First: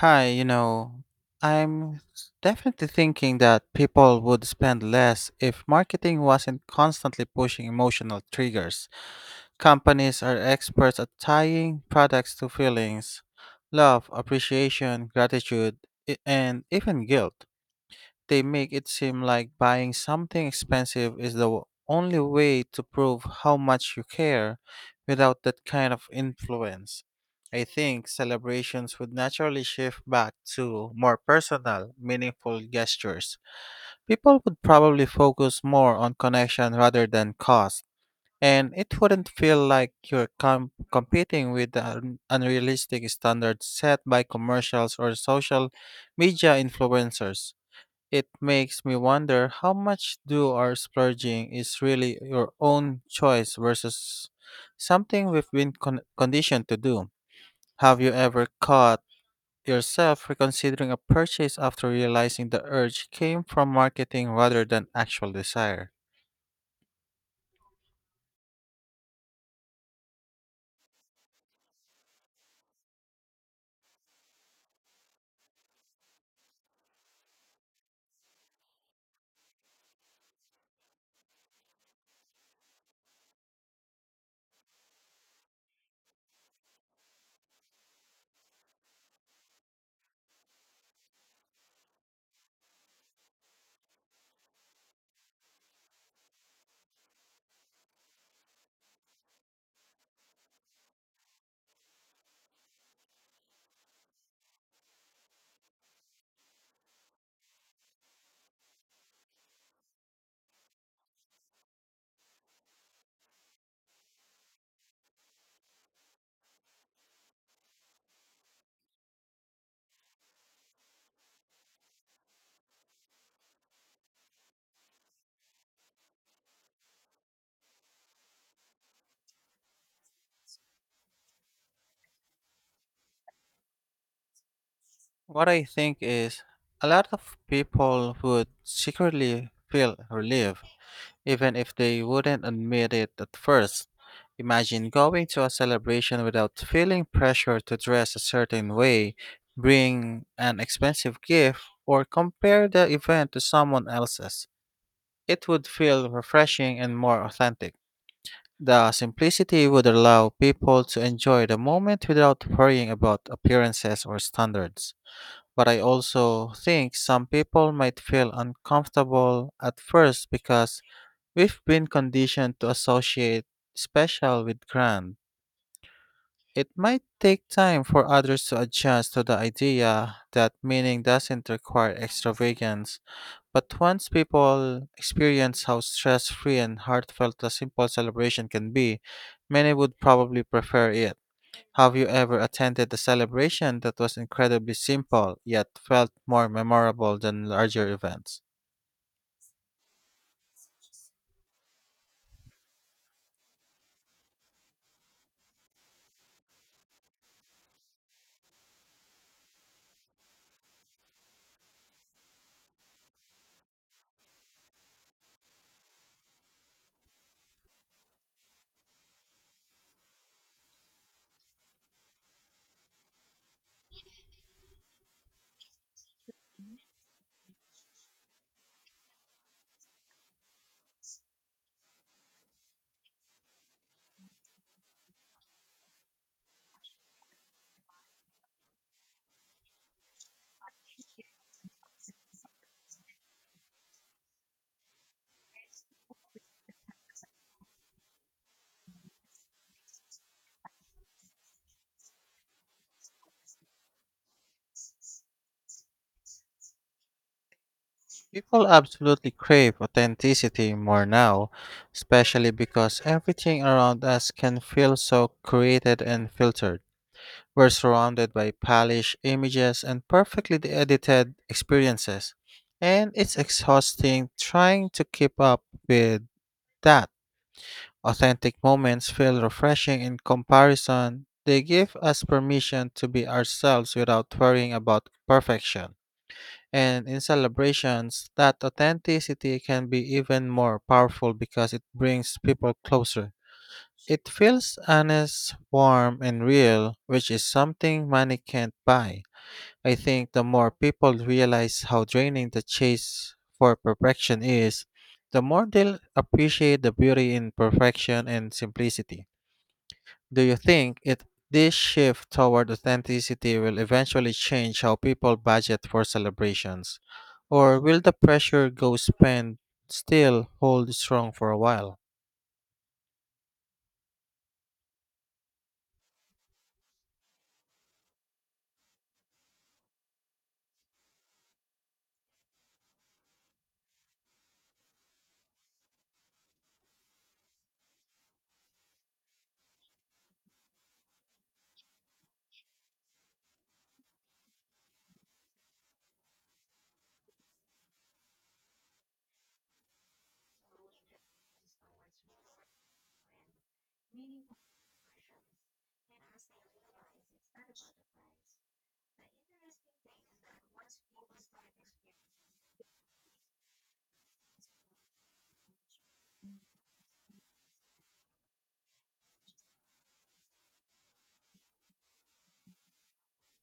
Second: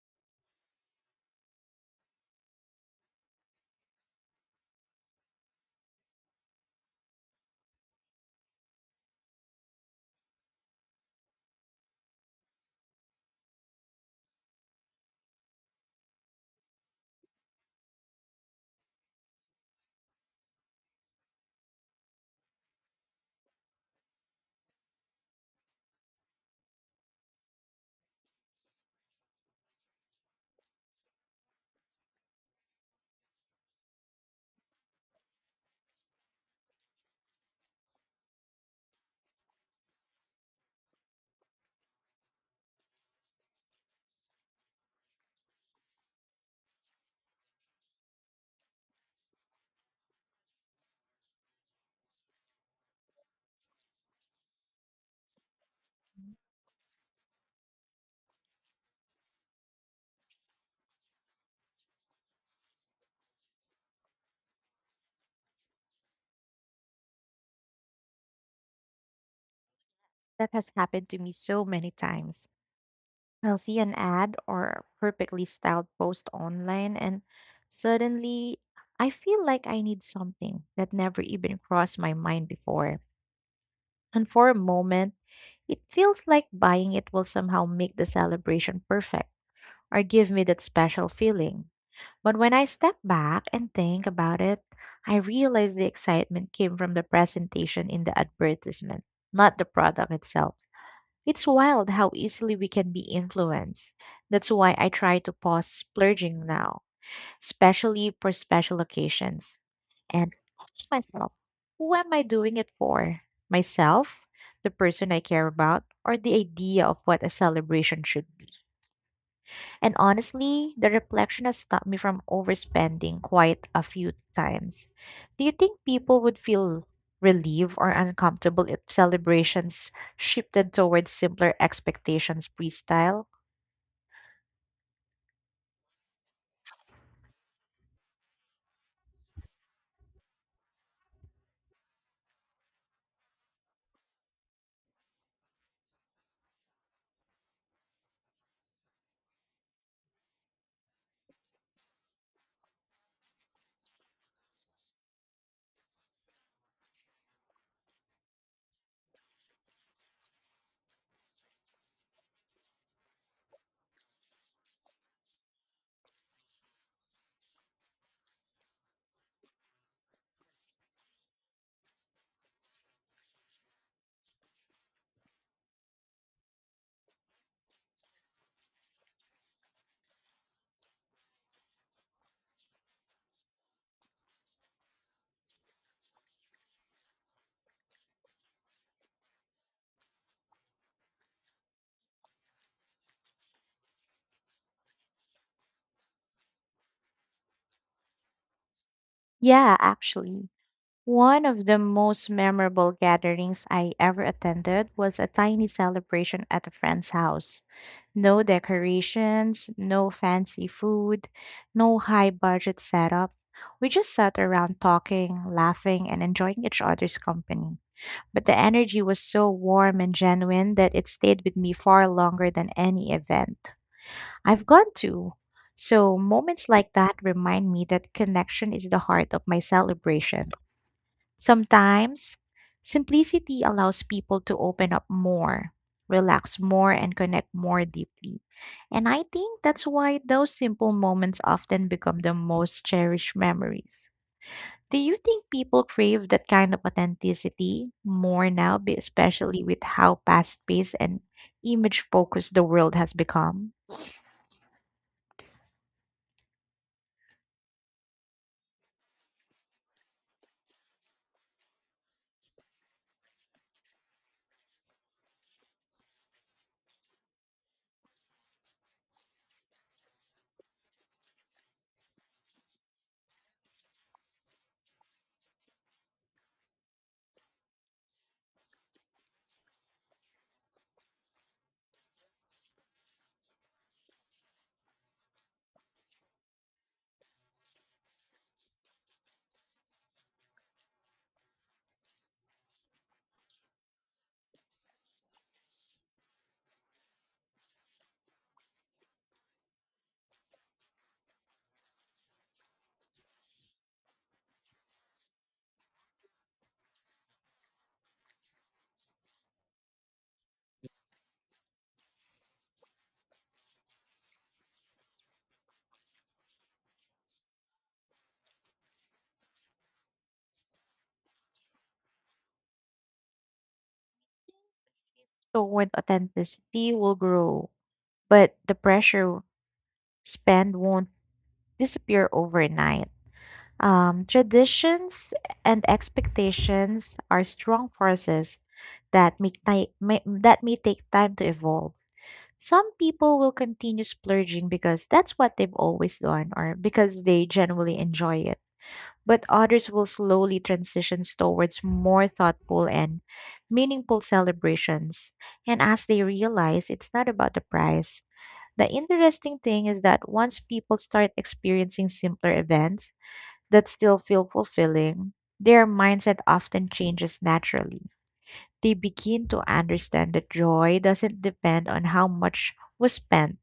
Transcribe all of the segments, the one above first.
Hi, you know, definitely thinking that people would spend less if marketing wasn't constantly pushing emotional triggers. Companies are experts at tying products to feelings, love, appreciation, gratitude, and even guilt. They make it seem like buying something expensive is the only way to prove how much you care without that kind of influence. I think celebrations would naturally shift back to more personal, meaningful gestures. People would probably focus more on connection rather than cost, and it wouldn't feel like competing with the unrealistic standards set by commercials or social media influencers. It makes me wonder how much do our splurging is really your own choice versus something conditioned to do. Have you ever caught yourself reconsidering a purchase after realizing the urge came from marketing rather than actual desire? That has happened to me so many times. I'll see an ad or a perfectly styled post online, and suddenly I feel like I need something that never even crossed my mind before. And for a moment, it feels like buying it will somehow make the celebration perfect or give me that special feeling. But when I step back and think about it, I realize the excitement came from the presentation in the advertisement, not the product itself. It's wild how easily we can be influenced. That's why I try to pause splurging now, especially for special occasions. And ask myself, who am I doing it for? Myself, the person I care about, or the idea of what a celebration should and honestly, the reflection has stopped me from overspending quite a few times. Do you think people would feel relieved or uncomfortable if celebrations shifted towards simpler expectations freestyle? What I think is a lot of people would secretly feel relieved even if they wouldn't admit it at first. Imagine going to a celebration without feeling pressure to dress a certain way, bring an expensive gift, or compare the event to someone else's. It would feel refreshing and more authentic. The simplicity would allow people to enjoy the moment without worrying about appearances or standards. But I also think some people might feel uncomfortable at first because we've been conditioned to associate special with grand. It might take time for others to adjust to the idea that meaning doesn't require extravagance, but once people experience how stress free and heartfelt a simple celebration can be, many would probably prefer it. Have you ever attended a celebration that was incredibly simple yet felt more memorable than larger events? Yeah, actually. One of the most memorable gatherings I ever attended was a tiny celebration at a friend's house. No decorations, no fancy food, no high budget setup. We just sat around talking, laughing, and enjoying each other's company. But the energy was so warm and genuine that it stayed with me far longer than any event I've gone to. So moments like that remind me that connection is the heart of my celebration. Sometimes, simplicity allows people to open up more, relax more, and connect more deeply. And I think that's why those simple moments often become the most cherished memories. Do you think people crave that kind of authenticity more now, especially with how fast paced and image focused the world has become? People absolutely crave authenticity more now, especially because everything around us can feel so created and filtered. We're surrounded by polished images and perfectly edited experiences, and it's exhausting trying to keep up with that. Authentic moments feel refreshing in comparison. They give us permission to be ourselves without worrying about perfection. And in celebrations, that authenticity can be even more powerful because it brings people closer. It feels honest, warm, and real, which is something money can't buy. I think the more people realize how draining the chase for perfection is, the more they'll appreciate the beauty in perfection and simplicity. Do you think it this shift toward authenticity will eventually change how people budget for celebrations? Or will the pressure go spend still hold strong for a while? So, when authenticity will grow, but the pressure spend won't disappear overnight. Traditions and expectations are strong forces that may take time to evolve. Some people will continue splurging because that's what they've always done or because they genuinely enjoy it. But others will slowly transition towards more thoughtful and meaningful celebrations. And as they realize it's not about the price. The interesting thing is that once people start experiencing simpler events, that still feel fulfilling, their mindset often changes naturally. They begin to understand that joy doesn't depend on how much was spent,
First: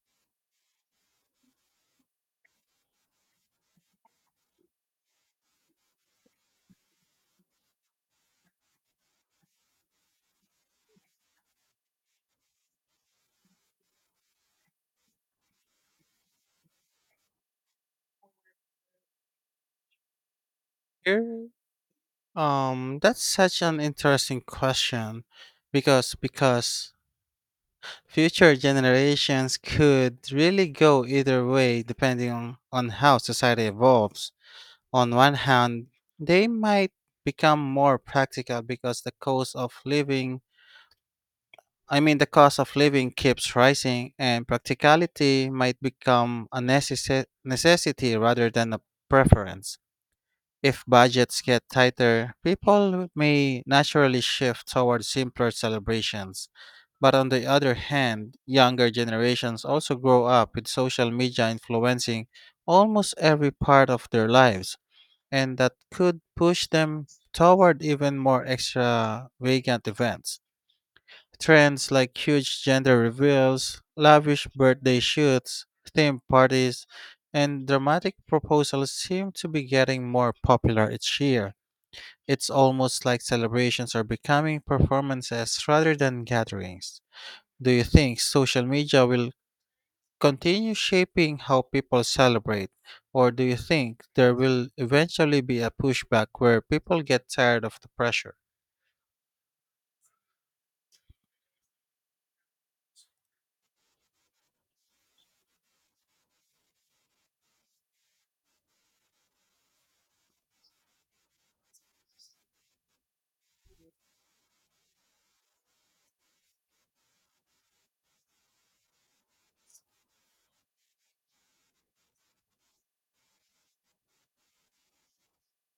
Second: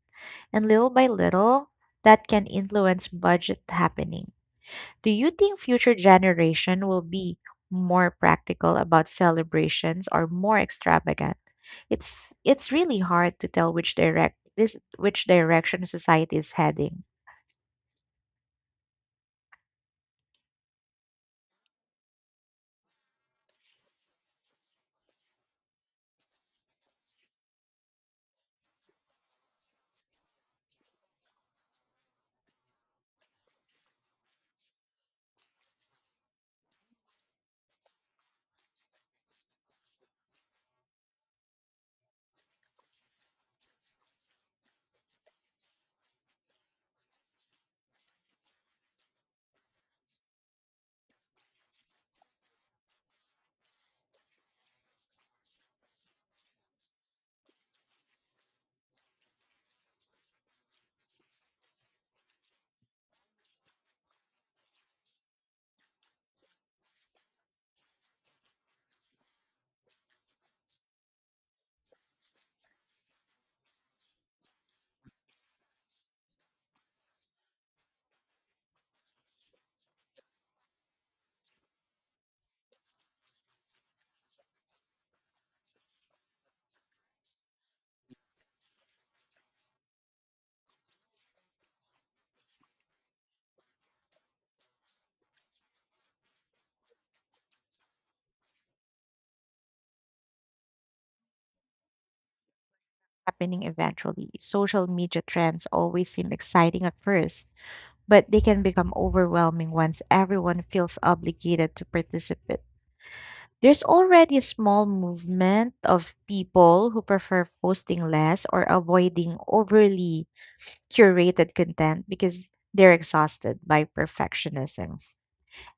and little by little, that can influence budget happening. Do you think future generation will be more practical about celebrations or more extravagant? It's really hard to tell which direction society is heading. Here, that's such an interesting question because future generations could really go either way depending on how society evolves. On one hand, they might become more practical because the cost of living keeps rising, and practicality might become a necessity rather than a preference. If budgets get tighter, people may naturally shift toward simpler celebrations. But on the other hand, younger generations also grow up with social media influencing almost every part of their lives, and that could push them toward even more extravagant events. Trends like huge gender reveals, lavish birthday shoots, theme parties, and dramatic proposals seem to be getting more popular each year. It's almost like celebrations are becoming performances rather than gatherings. Do you think social media will continue shaping how people celebrate? Or do you think there will eventually be a pushback where people get tired of the pressure? Happening eventually. Social media trends always seem exciting at first, but they can become overwhelming once everyone feels obligated to participate. There's already a small movement of people who prefer posting less or avoiding overly curated content because they're exhausted by perfectionism.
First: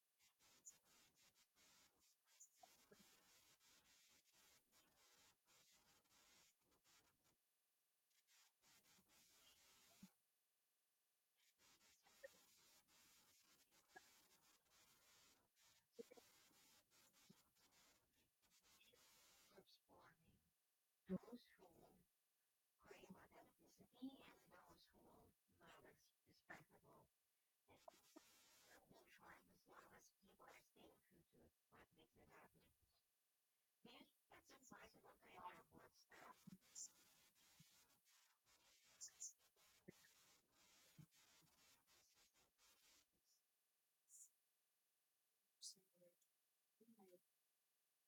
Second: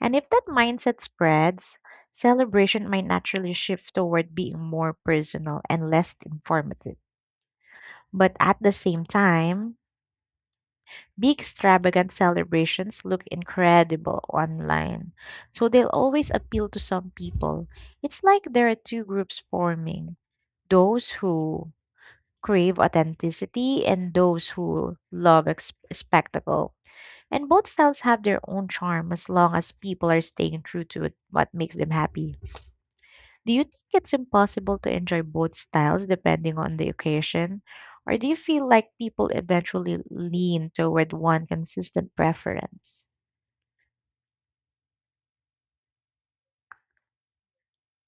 And if that mindset spreads, celebration might naturally shift toward being more personal and less informative. But at the same time, big extravagant celebrations look incredible online, so they'll always appeal to some people. It's like there are two groups forming, those who crave authenticity and those who love spectacle. And both styles have their own charm as long as people are staying true to what makes them happy. Do you think it's impossible to enjoy both styles depending on the occasion? Or do you feel like people eventually lean toward one consistent preference?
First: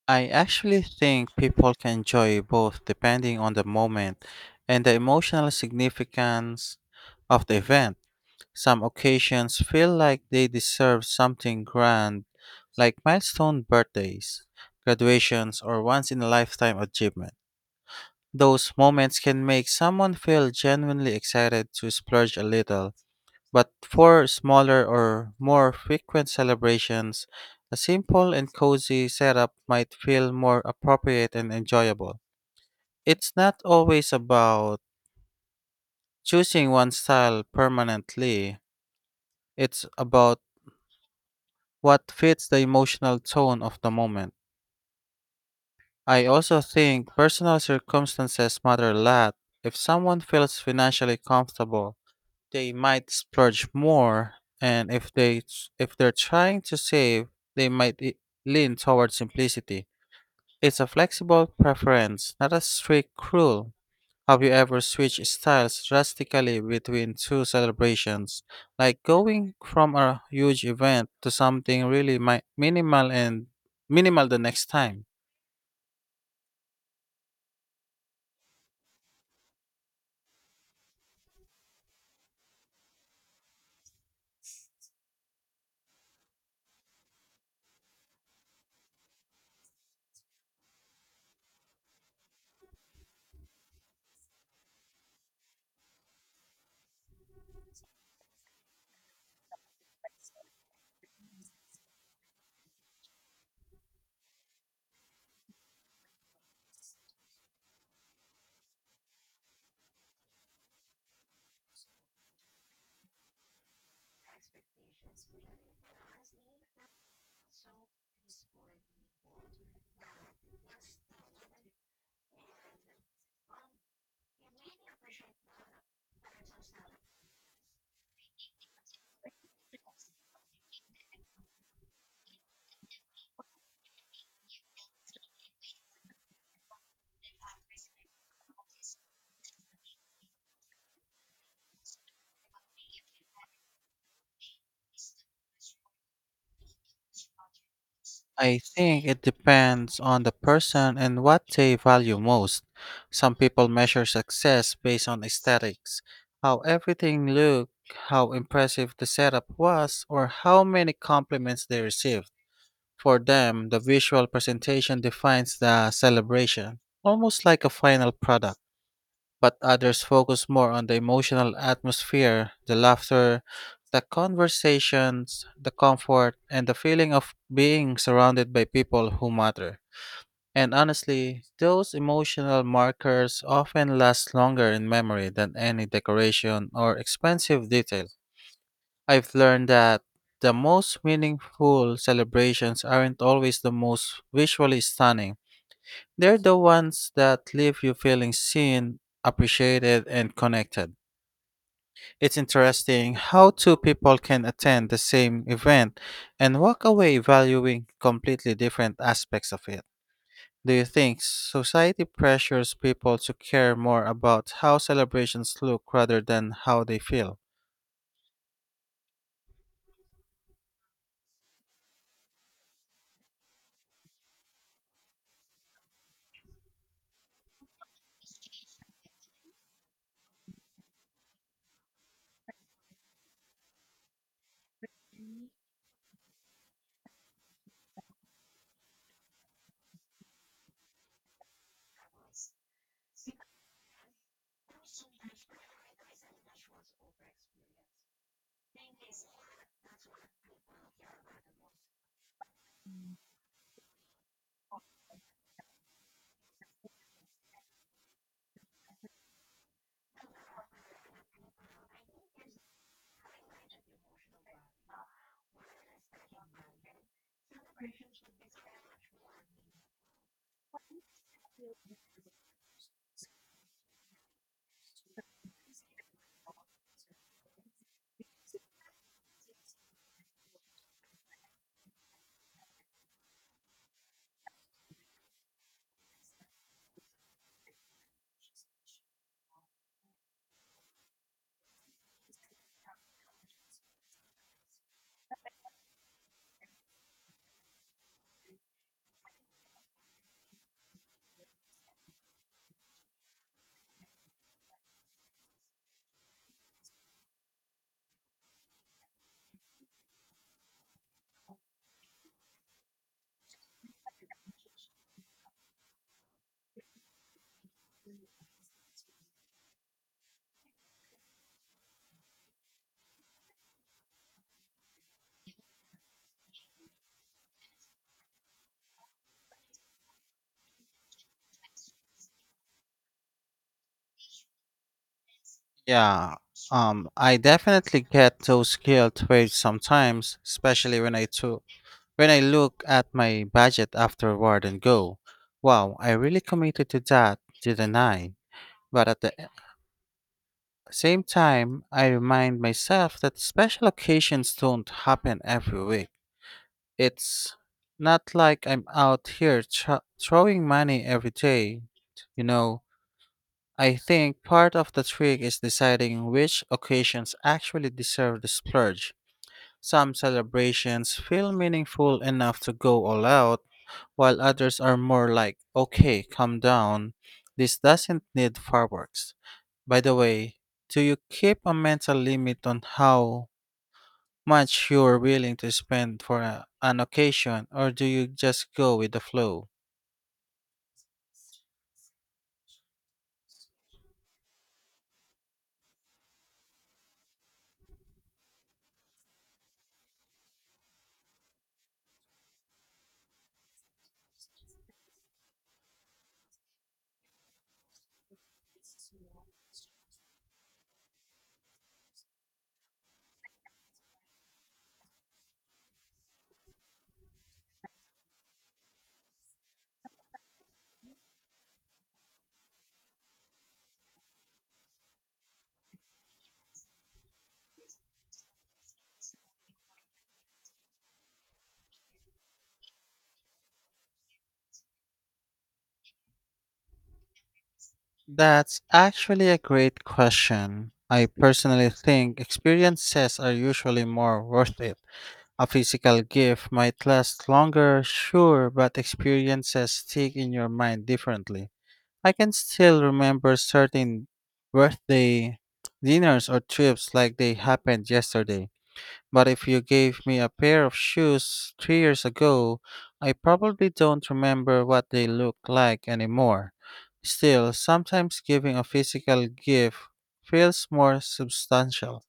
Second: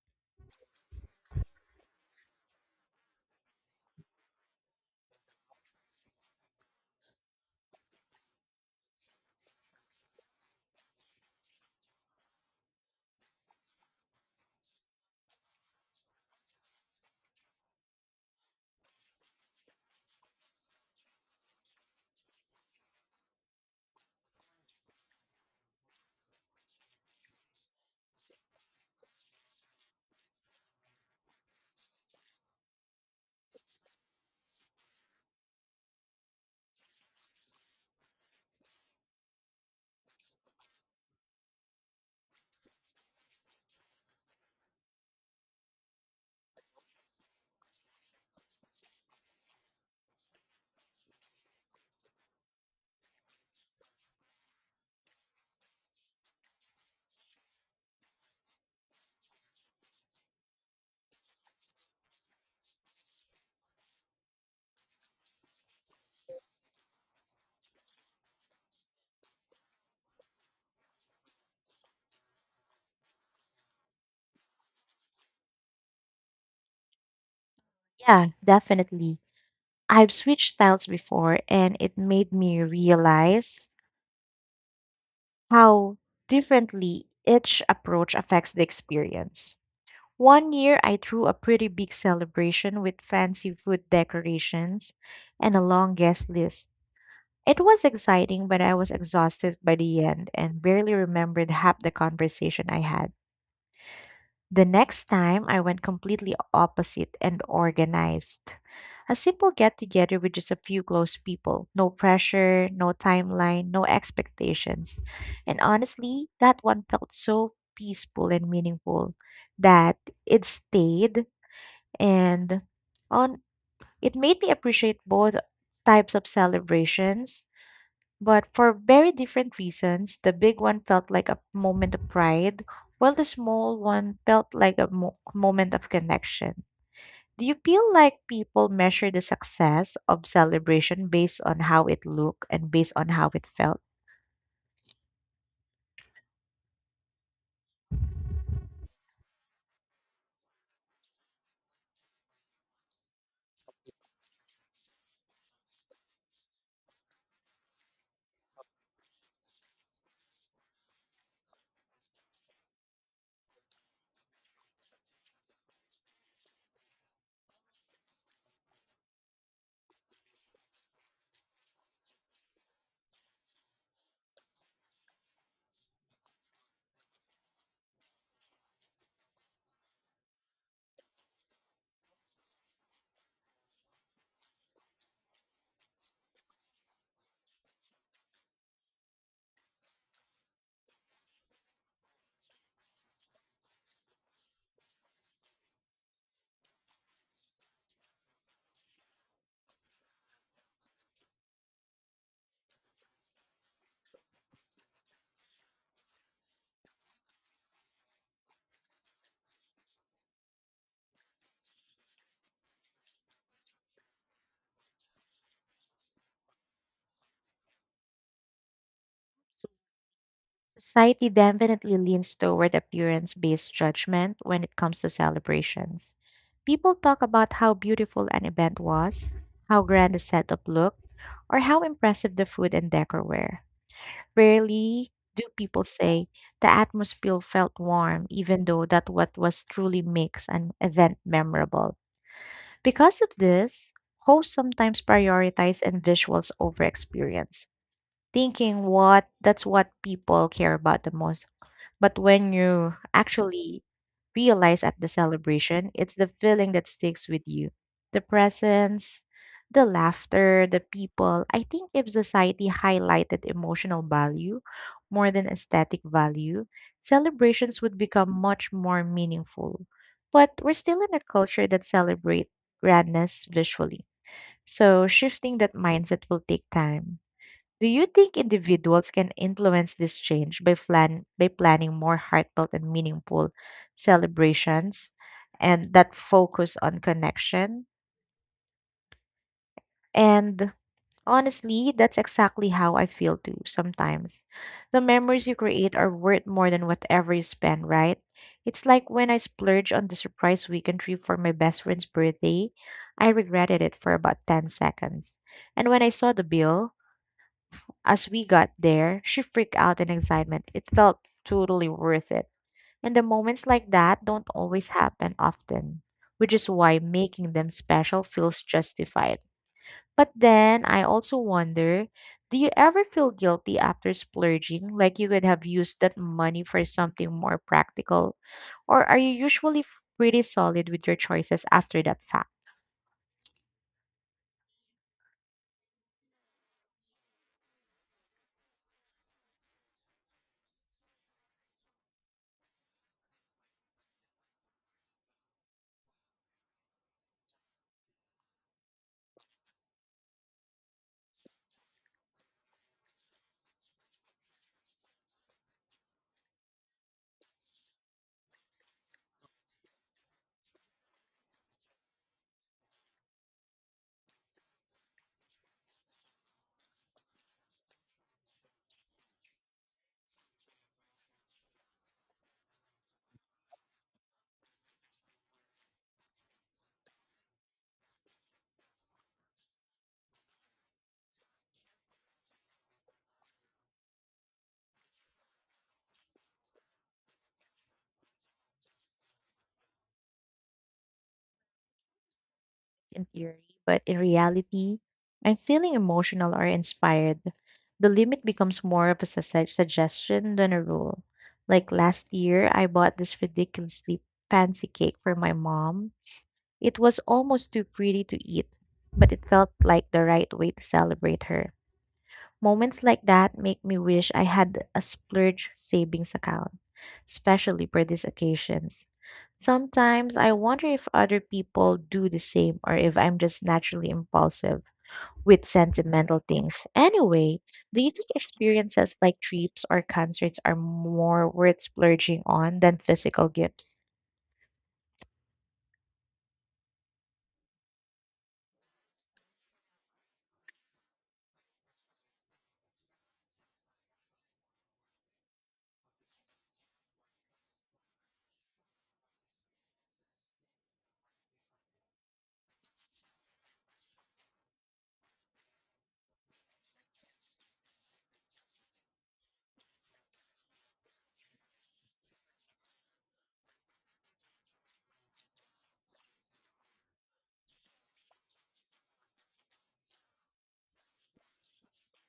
I actually think people can enjoy both depending on the moment and the emotional significance of the event. Some occasions feel like they deserve something grand, like milestone birthdays, graduations, or once in a lifetime achievement. Those moments can make someone feel genuinely excited to splurge a little, but for smaller or more frequent celebrations, a simple and cozy setup might feel more appropriate and enjoyable. It's not always about choosing one style permanently, it's about what fits the emotional tone of the moment. I also think personal circumstances matter a lot. If someone feels financially comfortable, they might splurge more, and if they're trying to save, they might i- lean toward simplicity. It's a flexible preference, not a strict rule. Have you ever switched styles drastically between two celebrations, like going from a huge event to something really minimal the next time? Yeah, definitely. I've switched styles before and it made me realize how differently each approach affects the experience. One year, I threw a pretty big celebration with fancy food decorations and a long guest list. It was exciting, but I was exhausted by the end and barely remembered half the conversation I had. The next time, I went completely opposite and organized. A simple get together with just a few close people. No pressure, no timeline, no expectations. And honestly, that one felt so peaceful and meaningful that it stayed and on it made me appreciate both types of celebrations but for very different reasons, the big one felt like a moment of pride, while the small one felt like a moment of connection. Do you feel like people measure the success of celebration based on how it looked and based on how it felt? I think it depends on the person and what they value most. Some people measure success based on aesthetics, how everything looked, how impressive the setup was, or how many compliments they received. For them, the visual presentation defines the celebration, almost like a final product, but others focus more on the emotional atmosphere, the laughter, the conversations, the comfort, and the feeling of being surrounded by people who matter. And honestly, those emotional markers often last longer in memory than any decoration or expensive detail. I've learned that the most meaningful celebrations aren't always the most visually stunning, they're the ones that leave you feeling seen, appreciated, and connected. It's interesting how two people can attend the same event and walk away valuing completely different aspects of it. Do you think society pressures people to care more about how celebrations look rather than how they feel? So society definitely leans toward appearance based judgment when it comes to celebrations. People talk about how beautiful an event was, how grand the setup looked, or how impressive the food and decor were. Rarely do people say the atmosphere felt warm, even though that what was truly makes an event memorable. Because of this, hosts sometimes prioritize and visuals over experience thinking what that's what people care about the most. But when you actually realize at the celebration, it's the feeling that sticks with you. The presence, the laughter, the people. I think if society highlighted emotional value more than aesthetic value, celebrations would become much more meaningful. But we're still in a culture that celebrates grandness visually. So shifting that mindset will take time. Do you think individuals can influence this change by planning more heartfelt and meaningful celebrations and that focus on connection? And honestly, that's exactly how I feel too sometimes. The memories you create are worth more than whatever you spend, right? It's like when I splurged on the surprise weekend trip for my best friend's birthday, I regretted it for about 10 seconds. And when I saw the bill, as we got there, she freaked out in excitement. It felt totally worth it. And the moments like that don't always happen often, which is why making them special feels justified. But then I also wonder, do you ever feel guilty after splurging, like you could have used that money for something more practical? Or are you usually pretty solid with your choices after that fact? Yeah, I definitely get those guilt waves sometimes, especially when I look at my budget afterward and go, wow, I really committed to that, didn't I? But at the e, same time, I remind myself that special occasions don't happen every week. It's not like I'm out here throwing money every day. You know, I think part of the trick is deciding which occasions actually deserve the splurge. Some celebrations feel meaningful enough to go all out, while others are more like, okay, calm down, this doesn't need fireworks. By the way, do you keep a mental limit on how much you're willing to spend for an occasion, or do you just go with the flow? In theory, but in reality, I'm feeling emotional or inspired. The limit becomes more of a suggestion than a rule. Like last year, I bought this ridiculously fancy cake for my mom. It was almost too pretty to eat, but it felt like the right way to celebrate her. Moments like that make me wish I had a splurge savings account, especially for these occasions. Sometimes I wonder if other people do the same or if I'm just naturally impulsive with sentimental things. Anyway, do you think experiences like trips or concerts are more worth splurging on than physical gifts? That's actually a great question. I personally think experiences are usually more worth it. A physical gift might last longer, sure, but experiences stick in your mind differently. I can still remember certain birthday dinners or trips like they happened yesterday. But if you gave me a pair of shoes 3 years ago, I probably don't remember what they look like anymore. Still, sometimes giving a physical gift feels more substantial.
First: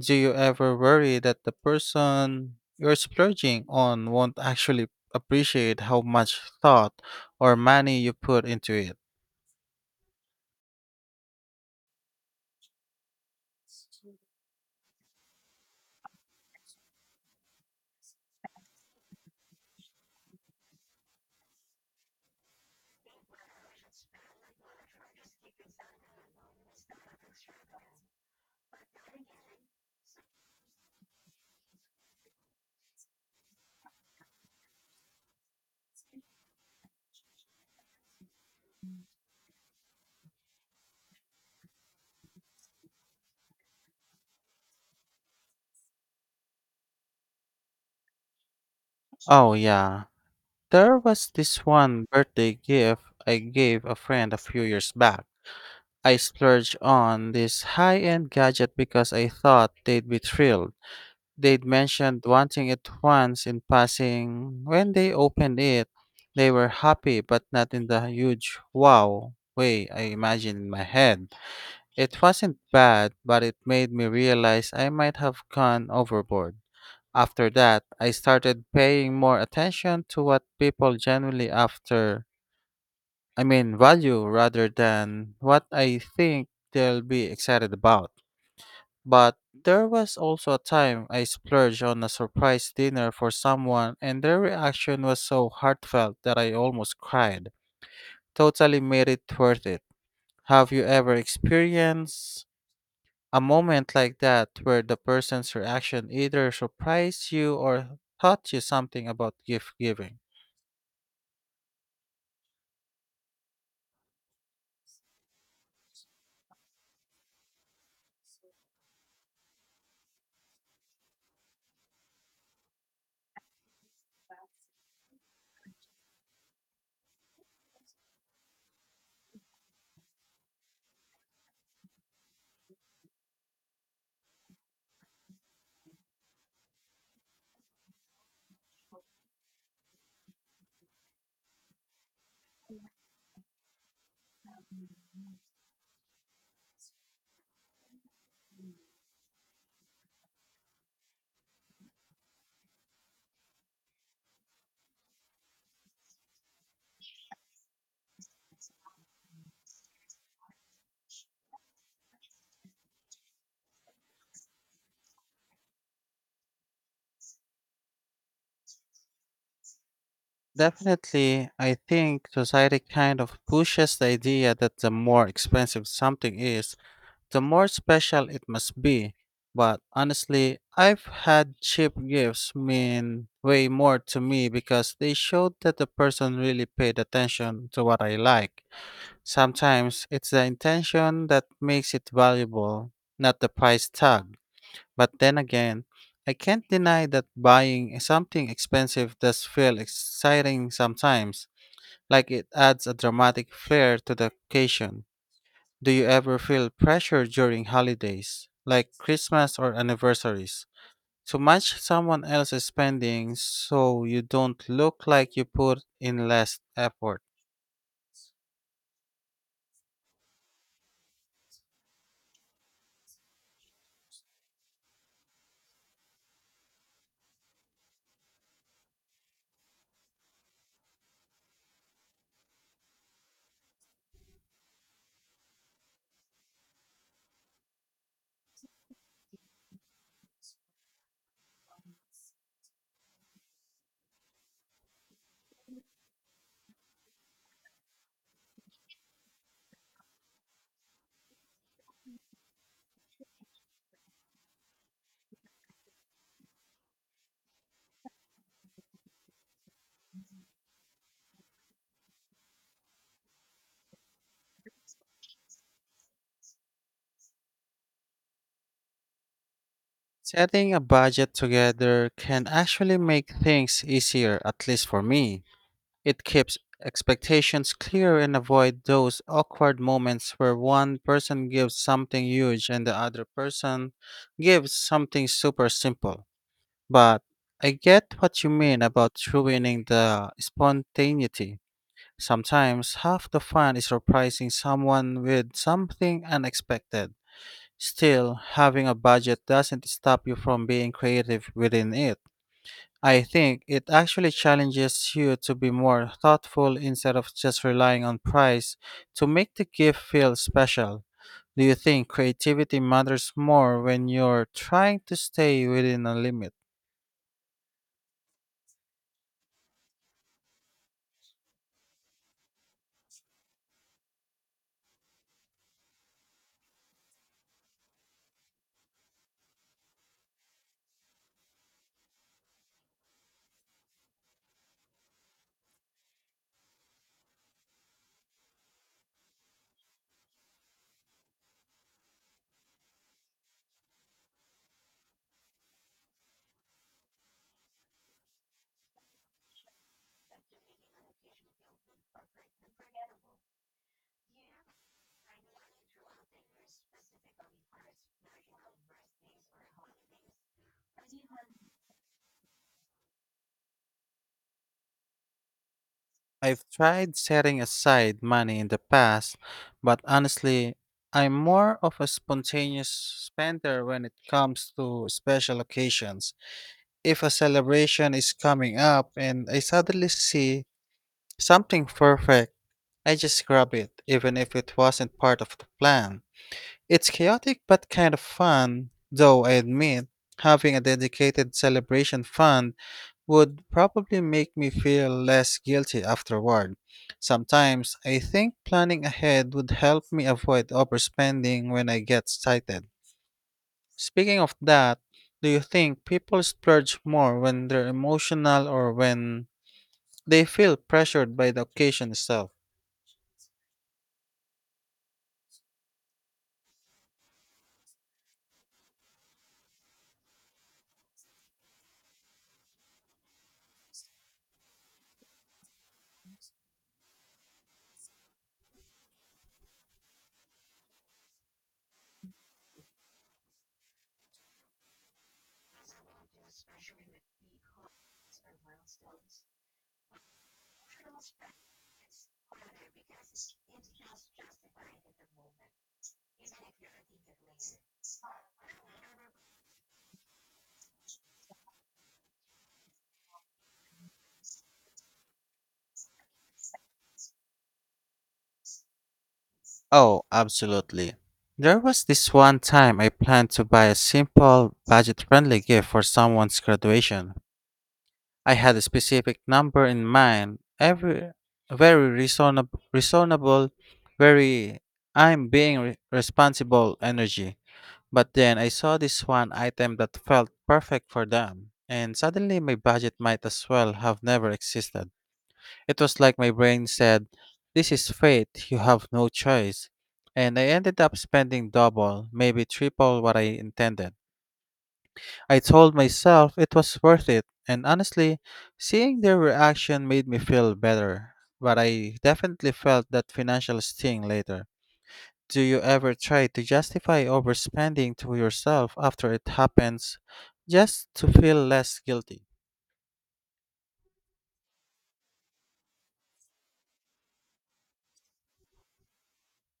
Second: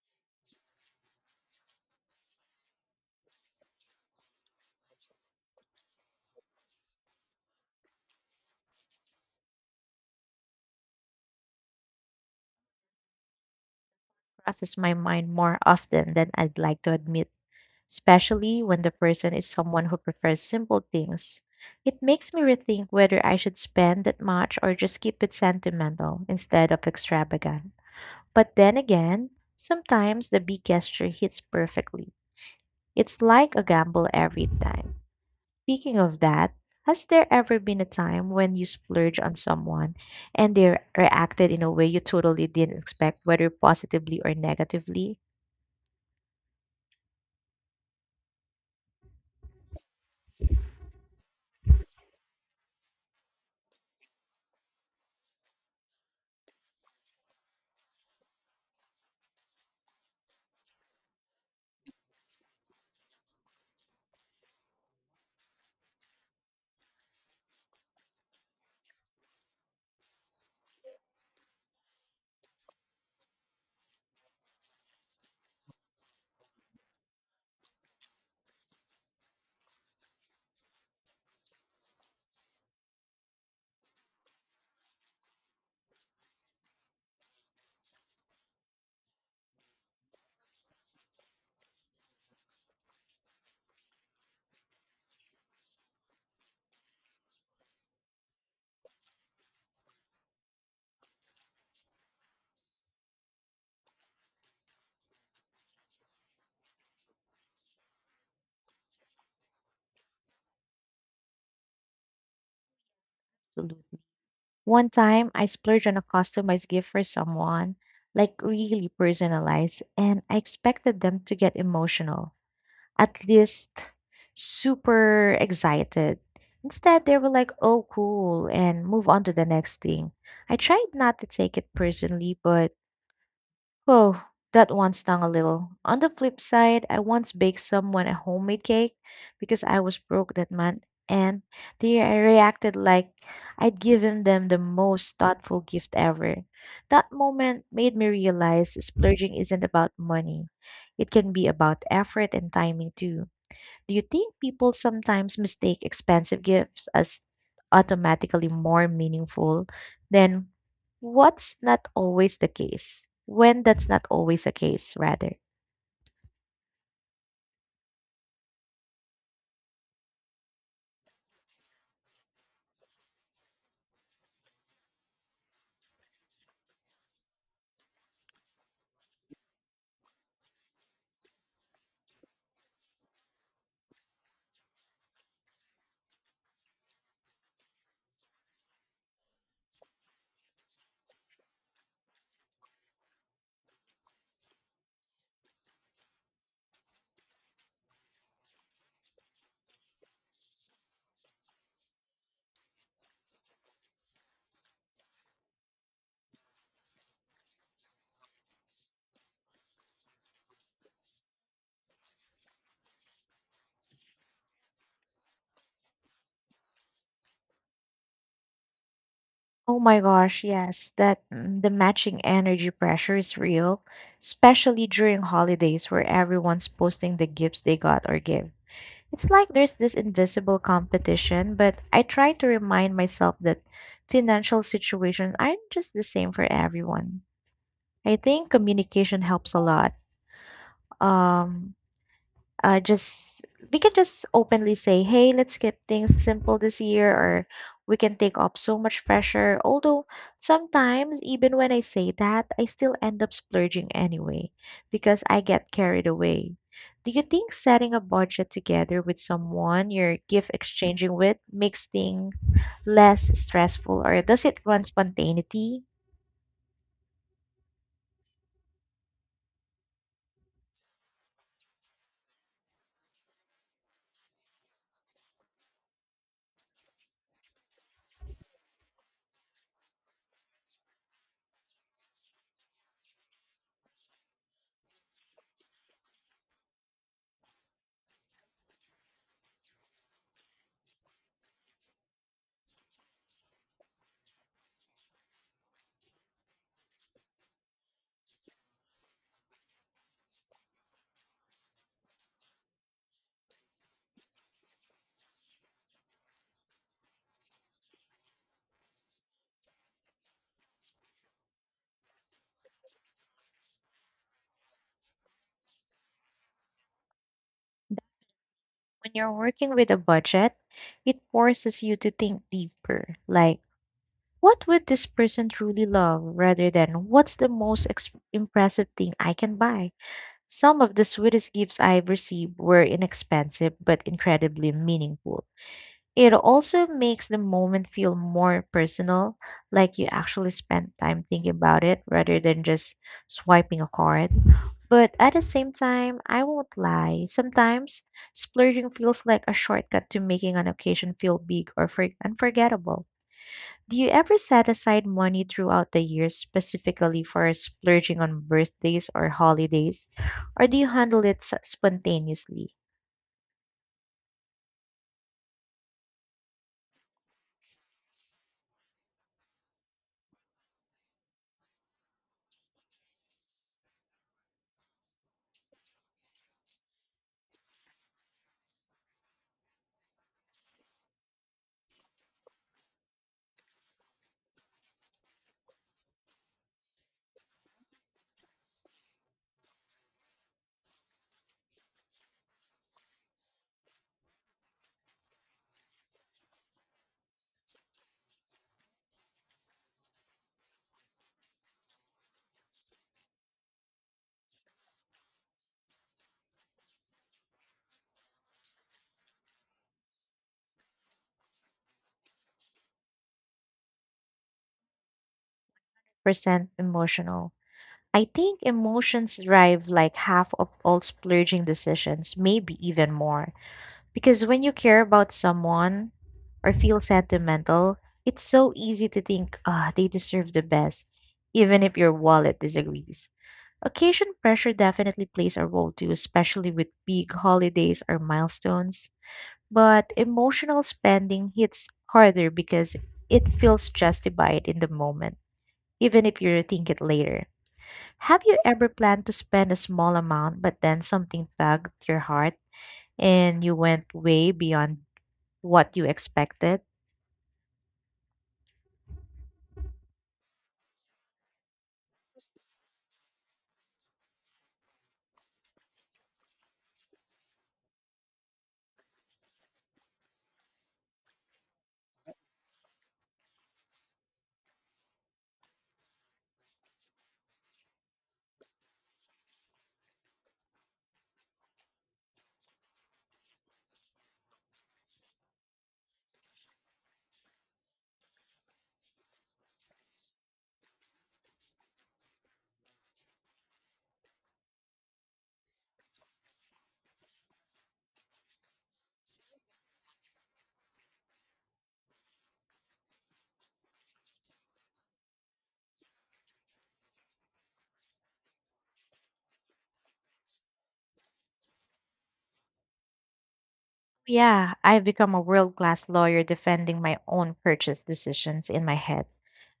Do you ever worry that the person you're splurging on won't actually appreciate how much thought or money you put into it? Crosses my mind more often than I'd like to admit, especially when the person is someone who prefers simple things. It makes me rethink whether I should spend that much or just keep it sentimental instead of extravagant. But then again, sometimes the big gesture hits perfectly. It's like a gamble every time. Speaking of that, has there ever been a time when you splurge on someone and they reacted in a way you totally didn't expect, whether positively or negatively? Oh, yeah. There was this one birthday gift I gave a friend a few years back. I splurged on this high end gadget because I thought they'd be thrilled. They'd mentioned wanting it once in passing. When they opened it, they were happy, but not in the huge wow way I imagined in my head. It wasn't bad, but it made me realize I might have gone overboard. After that, I started paying more attention to what people genuinely after, I mean, value rather than what I think they'll be excited about. But there was also a time I splurged on a surprise dinner for someone, and their reaction was so heartfelt that I almost cried. Totally made it worth it. Have you ever experienced a moment like that where the person's reaction either surprised you or taught you something about gift giving? Absolutely. One time, I splurged on a customized gift for someone, like really personalized, and I expected them to get emotional, at least super excited. Instead, they were like, oh, cool, and move on to the next thing. I tried not to take it personally, but oh, that one stung a little. On the flip side, I once baked someone a homemade cake because I was broke that month, and they reacted like I'd given them the most thoughtful gift ever. That moment made me realize splurging isn't about money, it can be about effort and timing too. Do you think people sometimes mistake expensive gifts as automatically more meaningful than what's not always the case? When that's not always the case, rather. Definitely, I think society kind of pushes the idea that the more expensive something is, the more special it must be. But honestly, I've had cheap gifts mean way more to me because they showed that the person really paid attention to what I like. Sometimes it's the intention that makes it valuable, not the price tag. But then again, I can't deny that buying something expensive does feel exciting sometimes, like it adds a dramatic flair to the occasion. Do you ever feel pressure during holidays, like Christmas or anniversaries, to match someone else's spending so you don't look like you put in less effort? Oh my gosh, yes, the matching energy pressure is real, especially during holidays where everyone's posting the gifts they got or give. It's like there's this invisible competition, but I try to remind myself that financial situations aren't just the same for everyone. I think communication helps a lot. Um, just We can just openly say, "Hey, let's keep things simple this year," or we can take off so much pressure. Although sometimes, even when I say that, I still end up splurging anyway because I get carried away. Do you think setting a budget together with someone you're gift exchanging with makes things less stressful, or does it run spontaneity? Setting a budget together can actually make things easier, at least for me. It keeps expectations clear and avoid those awkward moments where one person gives something huge and the other person gives something super simple. But I get what you mean about ruining the spontaneity. Sometimes half the fun is surprising someone with something unexpected. Still, having a budget doesn't stop you from being creative within it. I think it actually challenges you to be more thoughtful instead of just relying on price to make the gift feel special. Do you think creativity matters more when you're trying to stay within a limit? When you're working with a budget, it forces you to think deeper, like, what would this person truly love rather than what's the most impressive thing I can buy? Some of the sweetest gifts I've received were inexpensive but incredibly meaningful. It also makes the moment feel more personal, like you actually spent time thinking about it rather than just swiping a card. But at the same time, I won't lie. Sometimes splurging feels like a shortcut to making an occasion feel big or unforgettable. Do you ever set aside money throughout the year specifically for splurging on birthdays or holidays? Or do you handle it spontaneously? I've tried setting aside money in the past, but honestly, I'm more of a spontaneous spender when it comes to special occasions. If a celebration is coming up and I suddenly see something perfect, I just grab it, even if it wasn't part of the plan. It's chaotic but kind of fun, though I admit, having a dedicated celebration fund would probably make me feel less guilty afterward. Sometimes I think planning ahead would help me avoid overspending when I get excited. Speaking of that, do you think people splurge more when they're emotional or when they feel pressured by the occasion itself? Percent emotional. I think emotions drive like half of all splurging decisions, maybe even more. Because when you care about someone or feel sentimental, it's so easy to think, ah, they deserve the best, even if your wallet disagrees. Occasion pressure definitely plays a role too, especially with big holidays or milestones. But emotional spending hits harder because it feels justified in the moment, even if you think it later. Have you ever planned to spend a small amount, but then something tugged your heart and you went way beyond what you expected? Oh, absolutely. There was this one time I planned to buy a simple, budget friendly gift for someone's graduation. I had a specific number in mind, every very reasonable, reasonable very I'm being responsible energy. But then I saw this one item that felt perfect for them, and suddenly my budget might as well have never existed. It was like my brain said, this is fate, you have no choice. And I ended up spending double, maybe triple what I intended. I told myself it was worth it, and honestly, seeing their reaction made me feel better. But I definitely felt that financial sting later. Do you ever try to justify overspending to yourself after it happens just to feel less guilty? Yeah, I've become a world class lawyer defending my own purchase decisions in my head.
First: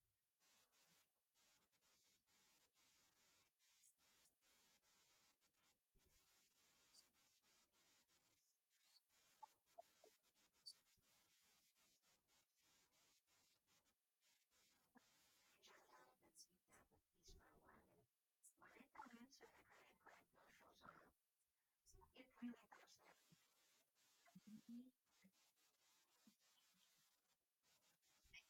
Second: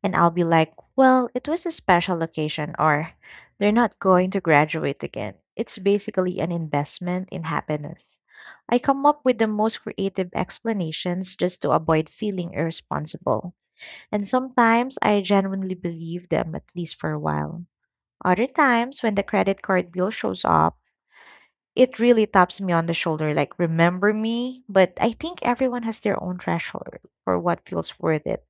And I'll be like, well, it was a special occasion, or they're not going to graduate again. It's basically an investment in happiness. I come up with the most creative explanations just to avoid feeling irresponsible. And sometimes I genuinely believe them, at least for a while. Other times, when the credit card bill shows up, it really taps me on the shoulder, like, remember me? But I think everyone has their own threshold for what feels worth it.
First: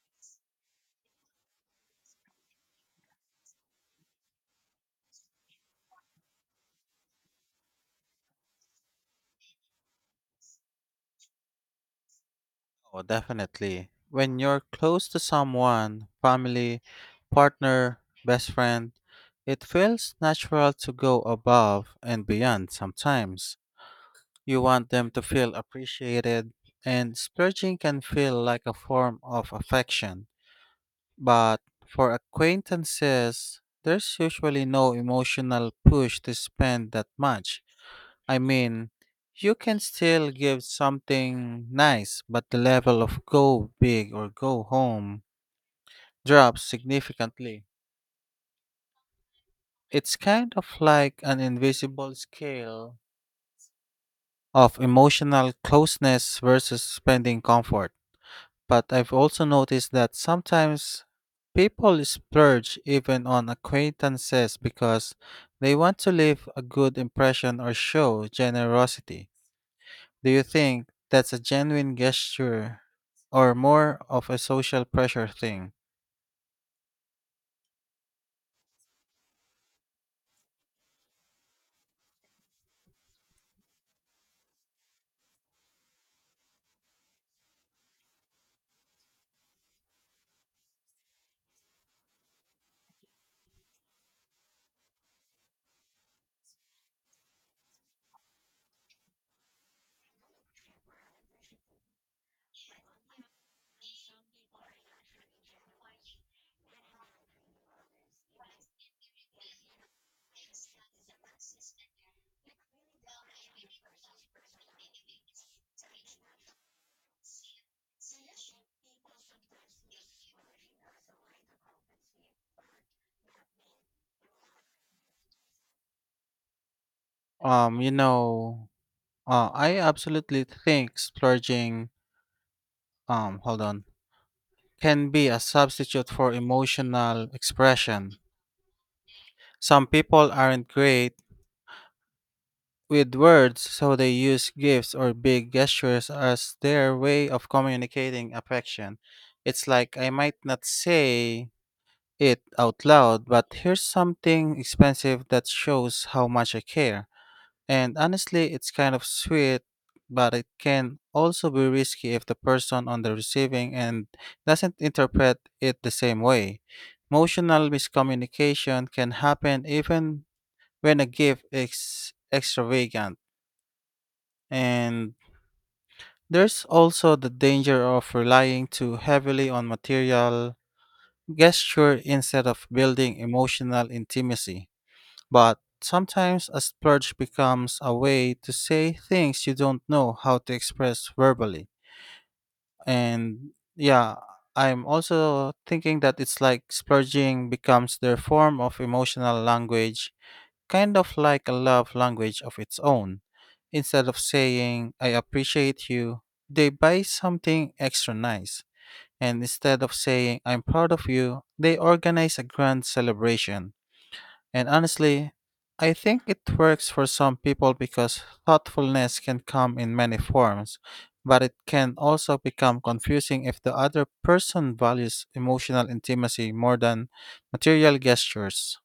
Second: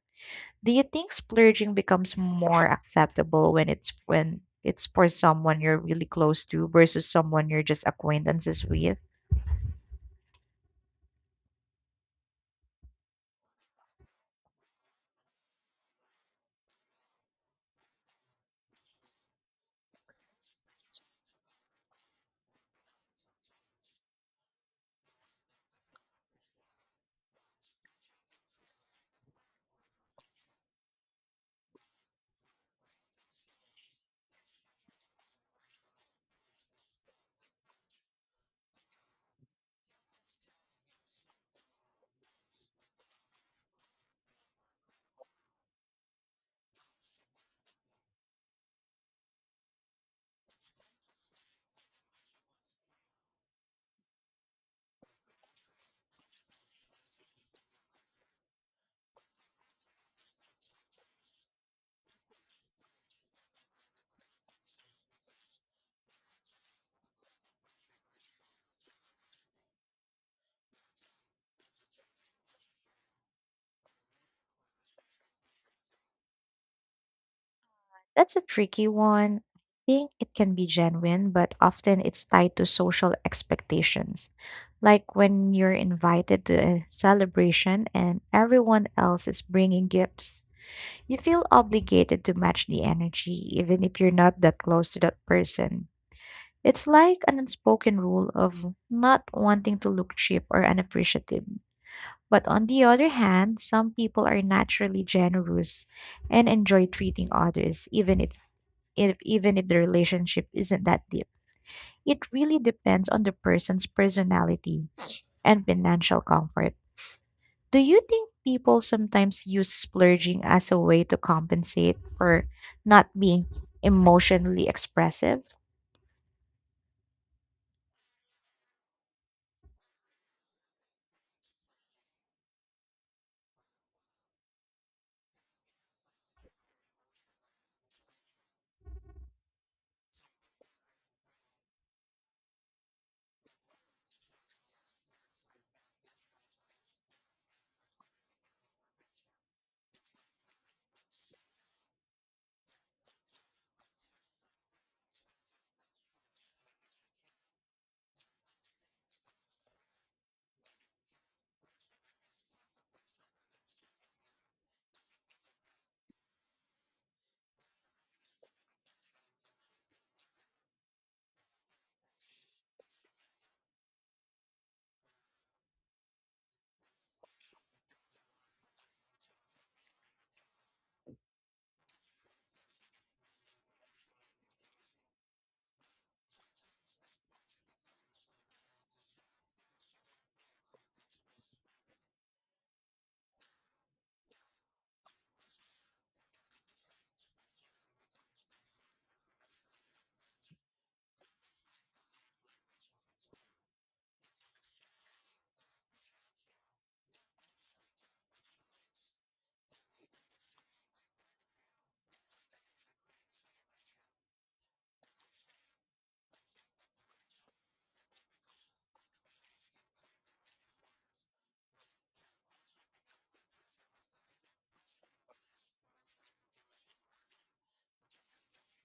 Do you think splurging becomes more acceptable when it's for someone you're really close to versus someone you're just acquaintances with? Oh, definitely. When you're close to someone, family, partner, best friend, it feels natural to go above and beyond sometimes. You want them to feel appreciated, and splurging can feel like a form of affection. But for acquaintances, there's usually no emotional push to spend that much. I mean, you can still give something nice, but the level of go big or go home drops significantly. It's kind of like an invisible scale of emotional closeness versus spending comfort. But I've also noticed that sometimes people splurge even on acquaintances because they want to leave a good impression or show generosity. Do you think that's a genuine gesture or more of a social pressure thing? That's a tricky one. I think it can be genuine, but often it's tied to social expectations. Like when you're invited to a celebration and everyone else is bringing gifts, you feel obligated to match the energy, even if you're not that close to that person. It's like an unspoken rule of not wanting to look cheap or unappreciative. But on the other hand, some people are naturally generous and enjoy treating others, even if the relationship isn't that deep. It really depends on the person's personality and financial comfort. Do you think people sometimes use splurging as a way to compensate for not being emotionally expressive? Um, you know, I absolutely think splurging, um, hold on, can be a substitute for emotional expression. Some people aren't great with words, so they use gifts or big gestures as their way of communicating affection. It's like I might not say it out loud, but here's something expensive that shows how much I care. And honestly, it's kind of sweet, but it can also be risky if the person on the receiving end doesn't interpret it the same way. Emotional miscommunication can happen even when a gift is extravagant, and there's also the danger of relying too heavily on material gesture instead of building emotional intimacy. But sometimes a splurge becomes a way to say things you don't know how to express verbally. And yeah, I'm also thinking that it's like splurging becomes their form of emotional language, kind of like a love language of its own. Instead of saying, I appreciate you, they buy something extra nice. And instead of saying, I'm proud of you, they organize a grand celebration. And honestly, I think it works for some people because thoughtfulness can come in many forms, but it can also become confusing if the other person values emotional intimacy more than material gestures.